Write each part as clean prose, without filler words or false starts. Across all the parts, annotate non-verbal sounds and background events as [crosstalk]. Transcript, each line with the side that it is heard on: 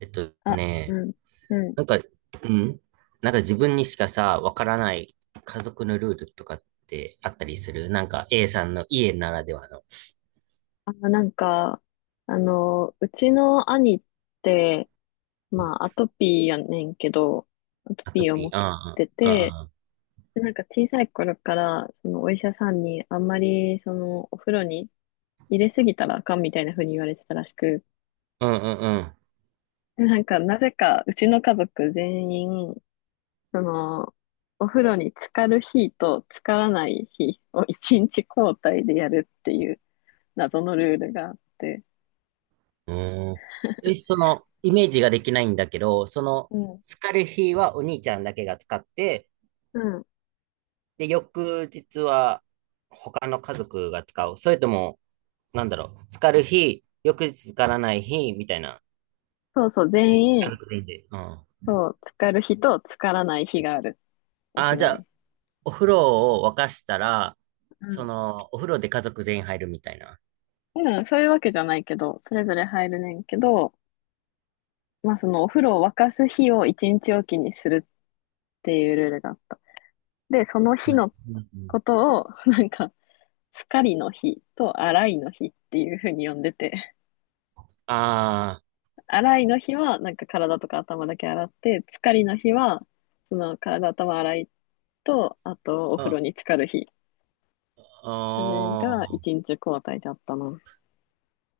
right: えっと
left: あ、
right: ね、
left: うん、うん。
right: なんか、うん、なんか自分にしかさ、わからない家族のルールとかってあったりする、なんか A さんの家ならではの。
left: あ、なんか、あの、うちの兄って、まあ、アトピーやねんけど、アト
right: アト
left: ピーを持
right: ピ
left: っ
right: ー。うん
left: て
right: う
left: て、
right: ん
left: でなんか小さい頃から、そのお医者さんにあんまり、その、お風呂に入れすぎたらあかんみたいな風に言われてたらしく、
right: うんうん
left: でなんか、なぜか、うちの家族全員、その、お風呂に浸かる日と浸からない日を一日交代でやるっていう謎のルールがあって、
right: うんうんうんうん。え、その、イメージができないんだけど、その、
left: うん。
right: 疲れ日はお兄ちゃんだけが使って、
left: うん
right: で、翌日は他の家族が使う。それとも、なんだろう、疲れ日、翌日使わない日、みたいな。
left: そうそう、全
right: 家
left: 員、
right: 族全員で。うん。あ
left: そう、浸かる日と浸からない日がある、お
right: あ、
left: 風
right: じ
left: 呂
right: ゃ
left: に。
right: あ、お風呂を沸かしたら、
left: う
right: そ
left: ん。
right: の、お風呂で家族全員入るみたいな。
left: うん、そういうわけじゃないけど、それぞれ入るねんけど、まあそのお風呂を沸かす日を一日おきにするっていうルールがあった。で、その日の
right: うんうん。
left: ことを、[laughs] なんか、浸かりの日と洗いの日っていうふうに呼んでて、
right: あ
left: [laughs] 洗いの日はなんか体とか頭だけ洗って、浸かりの日は、その体、頭洗いと、あとお
right: あ、
left: 風呂
right: あ、
left: に浸かる日。それ
right: あ
left: が
right: あ、
left: 一日交代だったな。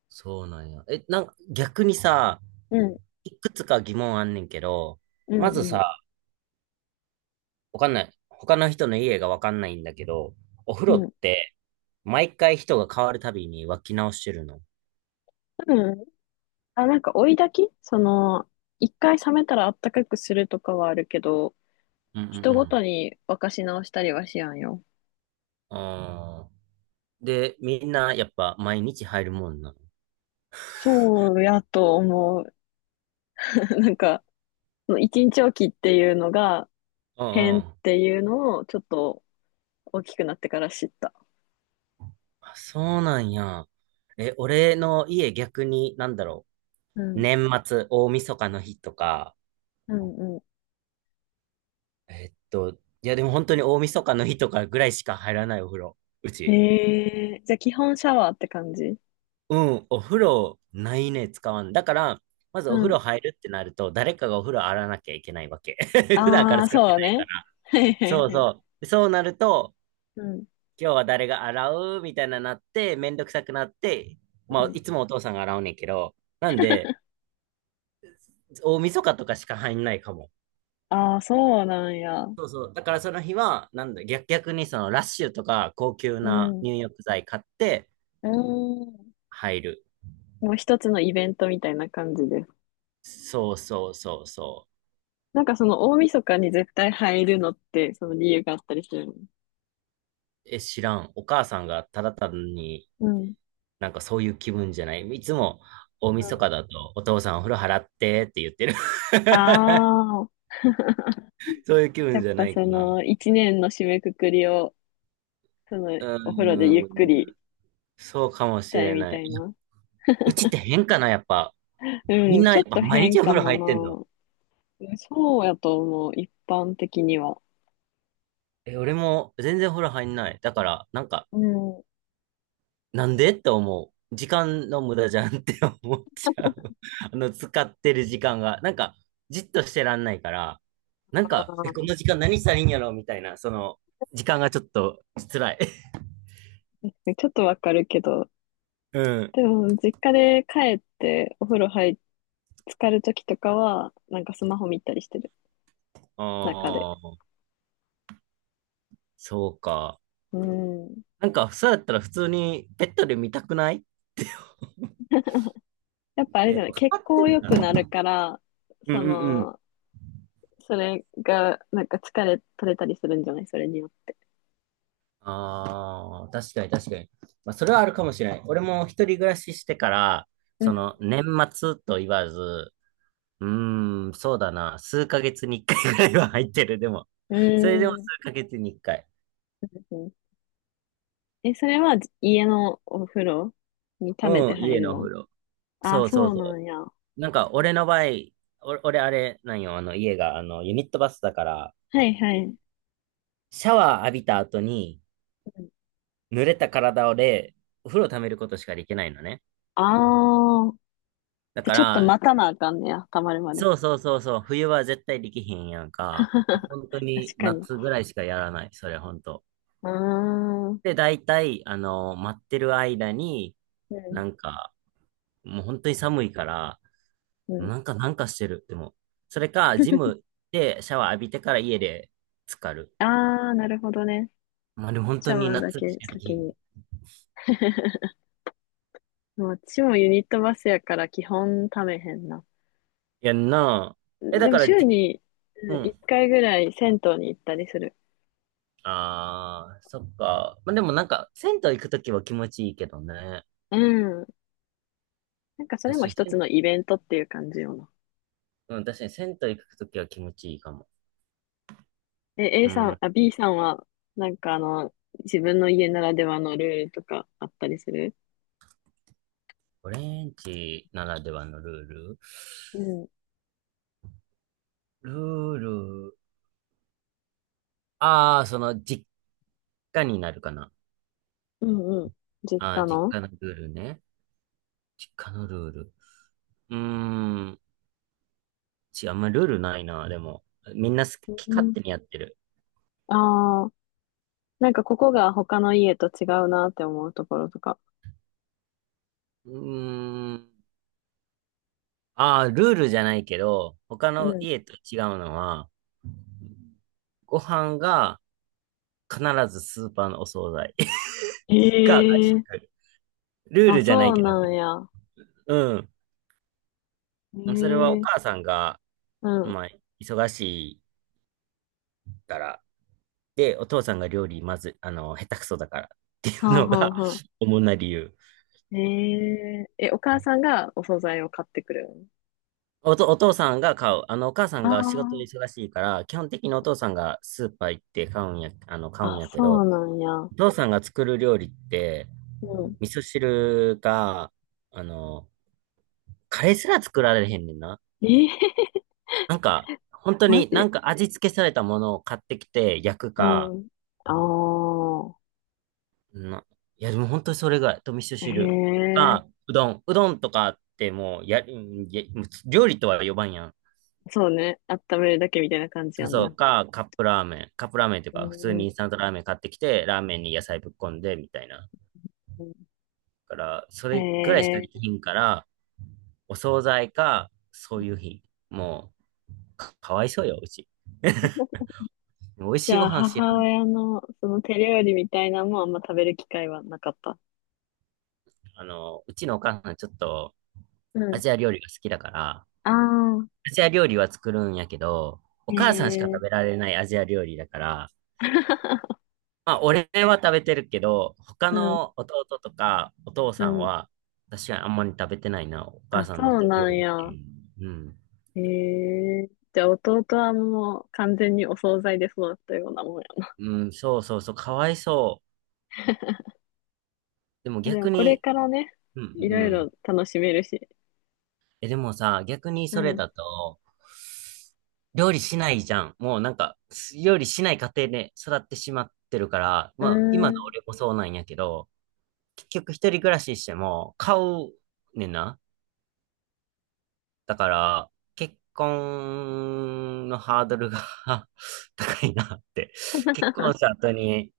right: そうなんや。え、なんか、逆にさ、
left: うん
right: いくつか疑問あんねんけど、
left: う
right: まず
left: んうん。
right: さ、わかんない。他の人の家がわかんないんだけど、お風
left: う
right: 呂っ
left: ん。
right: て、毎回人が変わるたびに沸き直してるの。
left: 多分、あ、なんか追い炊きその、一回冷めたらあったかくするとかはあるけど、
right: うんう
left: 人ごと
right: ん
left: に沸かし直したりはしやんよ。
right: うん。ああ、で、みんなやっぱ毎日入るもんなの。
left: そうやと思う。[laughs] なんか、その一日おきっていうのが
right: うんう
left: 変っ
right: ん。
left: ていうのをちょっと大きくなってから知った。
right: あ、そうなんや。え、俺の家逆に、なんだろ
left: う
right: う。
left: ん。
right: 年末、大晦日の日とか、
left: うんう
right: えっと、いやでも本当に大晦日の日とかぐらいしか入らないお風呂。う
left: ん。
right: ち。
left: えー、じゃあ基本シャワーって感じ。
right: うん、お風呂ないね、使わん。だから、まず
left: う
right: お風
left: ん。
right: 呂入るってなると、誰かがお風呂洗わなきゃいけないわけ。[laughs] 普段か
left: あ
right: ら
left: あ、
right: 使っ
left: そう
right: て
left: だ
right: ないか
left: ね。
right: ら。
left: はいはい
right: そう
left: はい。
right: そう。そうなると、
left: うん。
right: 今日は誰が洗うみたいななって、めんどくさくなって、ま
left: う
right: あ、
left: ん。
right: いつもお父さんが洗うねんけど、なんで、大晦日とかしか入んないかも。
left: ああ、そうなんや。
right: そうそう。だからその日は、なんだ、逆にそのラッシュとか高級
left: う
right: な
left: ん。
right: 入浴剤買って
left: うん。
right: 入る。
left: もう一つのイベントみたいな感じです。
right: そうそうそうそう。
left: なんかその大晦日に絶対入るのって、その理由があったりするの。
right: え、知らん。お母さんがただ単に
left: うん。
right: なんかそういう気分じゃない。いつも大
left: う
right: 晦日
left: ん。
right: だとお父さんお風呂払ってって言ってる。[laughs]
left: ああ、[laughs]
right: そういう気
left: や
right: 分
left: っ
right: じゃ
left: ぱ
right: ない
left: そ
right: かな。
left: の一年の締めくくりを、その
right: う
left: お風呂でゆっく
right: ー
left: り
right: ん。そうかも
left: し
right: し
left: たい
right: れ
left: み
right: な
left: た
right: い。
left: いな。
right: うちって変かな、やっぱ。
left: う
right: みん
left: ん、
right: な
left: ち
right: や
left: ょ
right: っ
left: っ
right: ぱ
left: と
right: 毎
left: 変
right: 日お
left: か
right: 風呂入ってんの。
left: もな。うんそうやと思う、一般的には。
right: え、俺も全然お風呂入んない。だから、なんか、
left: うん。
right: なんでって思う。時間の無駄じゃんって [laughs] 思っちゃう。[laughs] 使ってる時間が。なんか、じっとしてらんないから、なん
left: あ
right: か、え、この
left: ー、
right: 時間何したらいいんやろみたいな、その、時間がちょっと辛い。[laughs]
left: ちょっとわかるけど、
right: うん。
left: でも実家で帰ってお風呂入っ、浸かるときとかは、なんかスマホ見たりしてる、
right: [laughs]
left: 中で。
right: ああ、そうか。
left: うん。
right: なんか、そうやったら普通にベッドで見たくない。
left: やっぱあれ
right: え、[laughs]
left: じ
right: や
left: ゃ
right: っ
left: ない、
right: ぱか
left: 血
right: かって
left: 行
right: る。
left: 良くなるから、
right: うん
left: そ
right: うんうん。
left: の、それが、なんか疲れ取れたりするんじゃない、それによって。
right: ああ、確かに確かに。まあ、それはあるかもしれない。俺も一人暮らししてから、
left: う
right: そ
left: ん。
right: の、年末と言わず、うーん、そうだな。数ヶ月に一回ぐらいは入ってる、でも。
left: う
right: [laughs] それでも数
left: ーん。
right: ヶ月に一回。
left: え、それは家のお風呂に溜めて
right: うん、
left: 入
right: 家
left: る
right: のお風
left: の。
right: 呂。
left: あ、
right: そうそう
left: そう
right: そ
left: なんや。は
right: う。なんか、俺の場合、俺、あれ、なんよ、あの、家が、ユニットバスだから、
left: いはい。
right: シャワー浴びた後に、濡れた体で、お風呂溜めることしかできないのね。
left: ああー。
right: だ
left: じゃ、
right: か
left: ちょっと
right: ら、
left: 待たなあかんねや、溜まるまで。
right: そうそうそうそう、冬は絶対できへんやん
left: [laughs]
right: か。
left: 確
right: 本当に
left: かに。
right: 夏ぐらいしかやらない、それ、本当。
left: ああ。うん。
right: で、大体、待ってる間に、なんか、もう本当に寒いから、
left: うん。
right: なんか、なんかしてる。でも、それか、ジムでシャワー浴びてから家で浸かる。
left: ああ、なるほどね。
right: まあでも本
left: シ
right: 当
left: ャ
right: に
left: ワーだ
right: 夏
left: け
right: しかできへ
left: 先
right: ん。い
left: に。[laughs] まあ私もユニットバスやから基本ためへんな。
right: やんなぁ。え、だ
left: でも
right: から
left: 週
right: じ、
left: にう
right: う
left: ん1
right: ん。
left: 回ぐらい銭湯に行ったりする。
right: ああ、そっか。まあでもなんか、銭湯行くときは気持ちいいけどね。
left: うん。なんかそれ
right: 確
left: も
right: かに、
left: 一
right: 銭
left: つの
right: 湯。
left: イベントっていう感じよな。
right: うん、確かに銭湯行くときは気持ちいいかも。
left: え、A
right: う
left: さん、
right: ん。
left: あ、B さんは、なんかあの、自分の家ならではのルールとかあったりする。
right: オレンジならではのルール
left: うん。
right: ルール。ああ、その、実家になるかな。
left: うんうん。実
right: あ
left: 家
right: あ、実
left: の。
right: 家のルールね。実家のルール。うーん。あんまルールないな、でも。みんな好
left: う
right: き勝
left: ん。
right: 手にやってる。
left: ああ、なんかここが他の家と違うなって思うところとか。
right: うーん。ああ、ルールじゃないけど、他
left: う
right: の
left: ん。
right: 家と違うのは、ご飯が必ずスーパーのお惣菜 [laughs] か外
left: ええ、
right: 食 [laughs]。ルー
left: あ、
right: ルじゃない
left: そう
right: けど
left: な
right: ね。
left: んや。
right: うん。それはお
left: え
right: 母
left: え、
right: さんが、
left: うん。は
right: まあ、忙しいから。で、お父さんが料理まず、下手くそだからってい
left: あ
right: うの
left: はあ
right: が
left: はあ。
right: [laughs] 主な理由。
left: えええ、お母さんがお惣菜を買ってくるん。
right: お父さんが買う。お母さんが仕事で
left: あ
right: 忙しいから、基本的にお父さんがスーパー行って買うんや、買う
left: あ、
right: ん
left: あ、
right: やけ
left: そう
right: ど、
left: なんや。
right: お父さんが作る料理って、
left: うん。
right: 味噌汁が、あの、カレーすら作られへんねんな。
left: ええ [laughs]
right: なんか、本当
left: マ
right: になん
left: ジ。
right: か味付けされたものを買ってきて焼くか、
left: うん。あ
right: な、いや、でも本当にそれぐらい。と味噌
left: あ、
right: 汁
left: ええ、
right: か、うどん。うどんとかってもう、や、んや料理とは呼ばんやん。
left: そうね。温めるだけみたいな感じやん
right: そ
left: な。
right: うか、カップラーメン。カップラーメンっていう
left: う
right: か、普通に
left: ん。
right: インスタントラーメン買ってきて、ラーメンに野菜ぶっこんで、みたいな。だから、そ
left: へ
right: れぐらいしかでき
left: え。
right: ひんから、お惣菜か、そういう日。もう、かわいそうよ、うち。美味
left: じ
right: しい
left: ゃ
right: ご
left: あ、
right: 飯知ら
left: 母
right: ん。
left: 親のその手料理みたいなのもあんま食べる機会はなかった。
right: うちのお母さんちょっと、
left: う
right: ア
left: ん。
right: ジア料理が好きだから、
left: ああ、
right: アジア料理は作るんやけど、
left: へ
right: お母さんしか食
left: え、
right: べられないアジア料理だから、まあ、俺は食べてるけど、他
left: うん、
right: の弟とかお父
left: う
right: さん
left: ん。
right: は、確かにあんまり食べてないな、お母
left: あ、
right: さんの
left: そう
right: 手
left: な
right: 料
left: ん
right: 理って
left: や。
right: いう。うん。
left: へえ、じゃあ弟はもう完全にお惣菜で育ったようなもんや
right: うん、そうそうそう、かわいそう。でも
left: な。でも
right: 逆
left: これ
right: に、
left: からね、
right: うん、
left: い
right: う
left: ろいろ
right: ん。
left: 楽しめるし。
right: え、でもさ、逆に
left: う
right: それ
left: ん。
right: だと、料理しないじゃん。もうなんか、料理しない家庭で育ってしまってるから、
left: う
right: まあ、今の
left: ーん。
right: 俺もそうなんやけど、結局一人暮らししても、買うねんな。だから、結婚のハードルが [laughs] 高いなって。結婚した後に、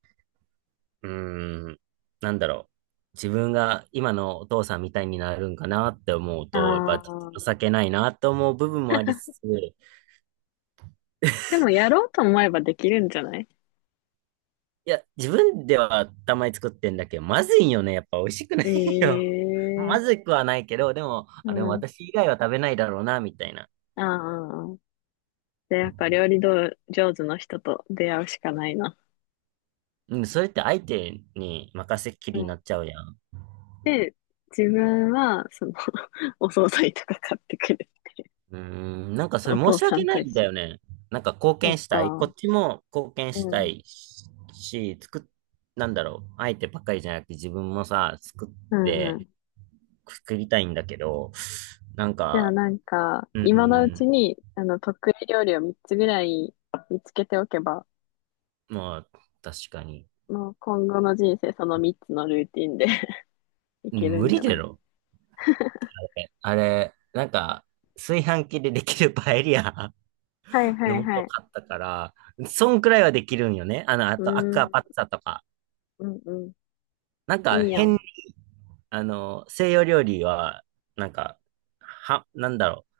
right: うーん、なんだろう。自分が今のお父さんみたいになるんかなって思う
left: あ
right: と、やっぱちょっと情
left: あ。
right: けないなと思う部分もありつつ、い
left: でもやろうと思えばできるんじゃない。
right: や、自分ではたまに作ってんだけど、まずいよね。やっぱ美味しくないよ。
left: え
right: [laughs]
left: え、
right: まずくはないけど、でも、
left: う
right: あ、でも
left: ん。
right: 私以外は食べないだろうな、みたいな。
left: ああ。で、やっぱ料理道上手の人と出会うしかないな。
right: うん、それって相手に任せっき
left: う
right: りにな
left: ん。
right: っちゃうやん。
left: で、自分は、その [laughs] お惣菜とか買ってくるっていう。
right: うーん、なんかそ
left: お
right: れ申
left: 父
right: し
left: さ
right: 訳
left: ん
right: な
left: と
right: い
left: 一
right: んだ
left: 緒。
right: よね。なんか貢
left: そっ
right: 献したい。こ
left: か。
right: っちも貢献し
left: う
right: た
left: ん。
right: いし、し作っ、なんだろう。相手ばっかりじゃなくて自分もさ、作
left: う
right: っ
left: んう
right: て、
left: ん。
right: 作りたいんだけど、なん
left: じゃあ
right: か、
left: なんか、
right: う
left: 今のう
right: ー
left: ち
right: ん、
left: に、あの、得意料理を3つぐらい見つけておけば、
right: まあ、確かに。
left: もう今後の人生その3つのルーティンで [laughs] い
right: う
left: け
right: ん
left: る
right: 無
left: んじ
right: 理
left: ゃ
right: だ
left: ない。
right: ろ。あれ、なんか、炊飯器でできるパエリア
left: はい
right: [laughs]
left: は
right: の
left: いは
right: 素
left: い。
right: 買ったから、そんくらいはできるんよね。あ
left: うー
right: とアクア
left: ん、
right: パッツァとか。
left: うんうん。
right: なんか
left: いいや
right: 変
left: ん。
right: 西洋料理は、なんか、は、なんだろう。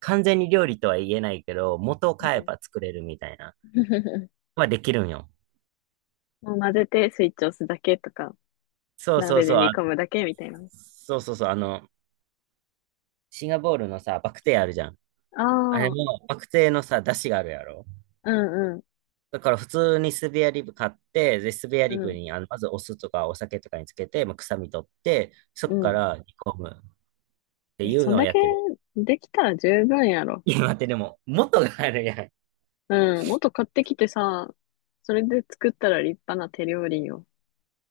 right: 完全に料理とは言えないけど、元を
left: う
right: 買え
left: ん。
right: ば作れるみたいな。
left: [laughs]
right: はできるんよ。
left: もう混ぜてスイッチ押すだけとか、
right: そうそう
left: 鍋
right: そ
left: で
right: う。
left: 煮
right: あ、
left: 込むだけみたいな。
right: そうそうそう。シンガポールのさ、バクテーあるじゃん。
left: あ
right: あれ
left: あ、
right: も、バクテーのさ、出汁があるやろ。
left: うんうん、
right: だから普通にスペアリブ買って、で、スペア
left: う
right: リブ
left: ん、
right: に、まずお酢とかお酒とかにつけて、まあ、臭み取って、そ
left: う
right: っか
left: ん。
right: ら煮込むって
left: え、
right: いう
left: そん
right: のを
left: だ
right: やっ
left: け
right: てる。
left: できたら十分やろ。
right: 今ってでも、元があるやん。
left: うん、もっと買ってきてさ、それで作ったら立派な手料理よ。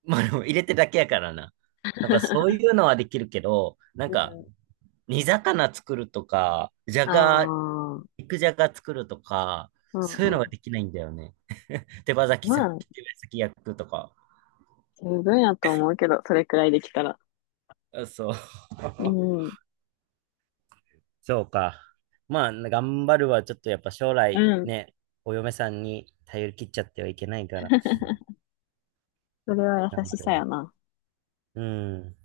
right: まあ、でも入れてるだけやからな。なんかそうい
left: [laughs]
right: うのはできるけど、なん
left: う
right: か
left: ん、
right: 煮魚作るとか、じゃ
left: あ
right: が、
left: あ、うん
right: 肉じゃが作るとか、
left: う
right: そういうのは
left: ん。
right: できないんだよね。手羽先
left: ま
right: さ、
left: あ、
right: 手羽先焼くとか。
left: 十分やと思うけど、それくらいできたら。
right: あそう。
left: う
right: [laughs]
left: ん、
right: そうか。まあ、頑張るはちょっとやっぱ将
left: う
right: 来
left: ん。
right: ね、お嫁さんに頼り切っちゃってはいけないから、
left: [laughs] それは
right: 頑
left: 優し
right: 張
left: さ
right: る。
left: やな。
right: うん、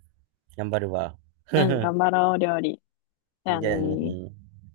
right: 頑張るわ。
left: うん、
right: [laughs]
left: 頑張ろう、料理。じゃあ
right: じ
left: ね
right: ゃあ
left: ー。
right: ね。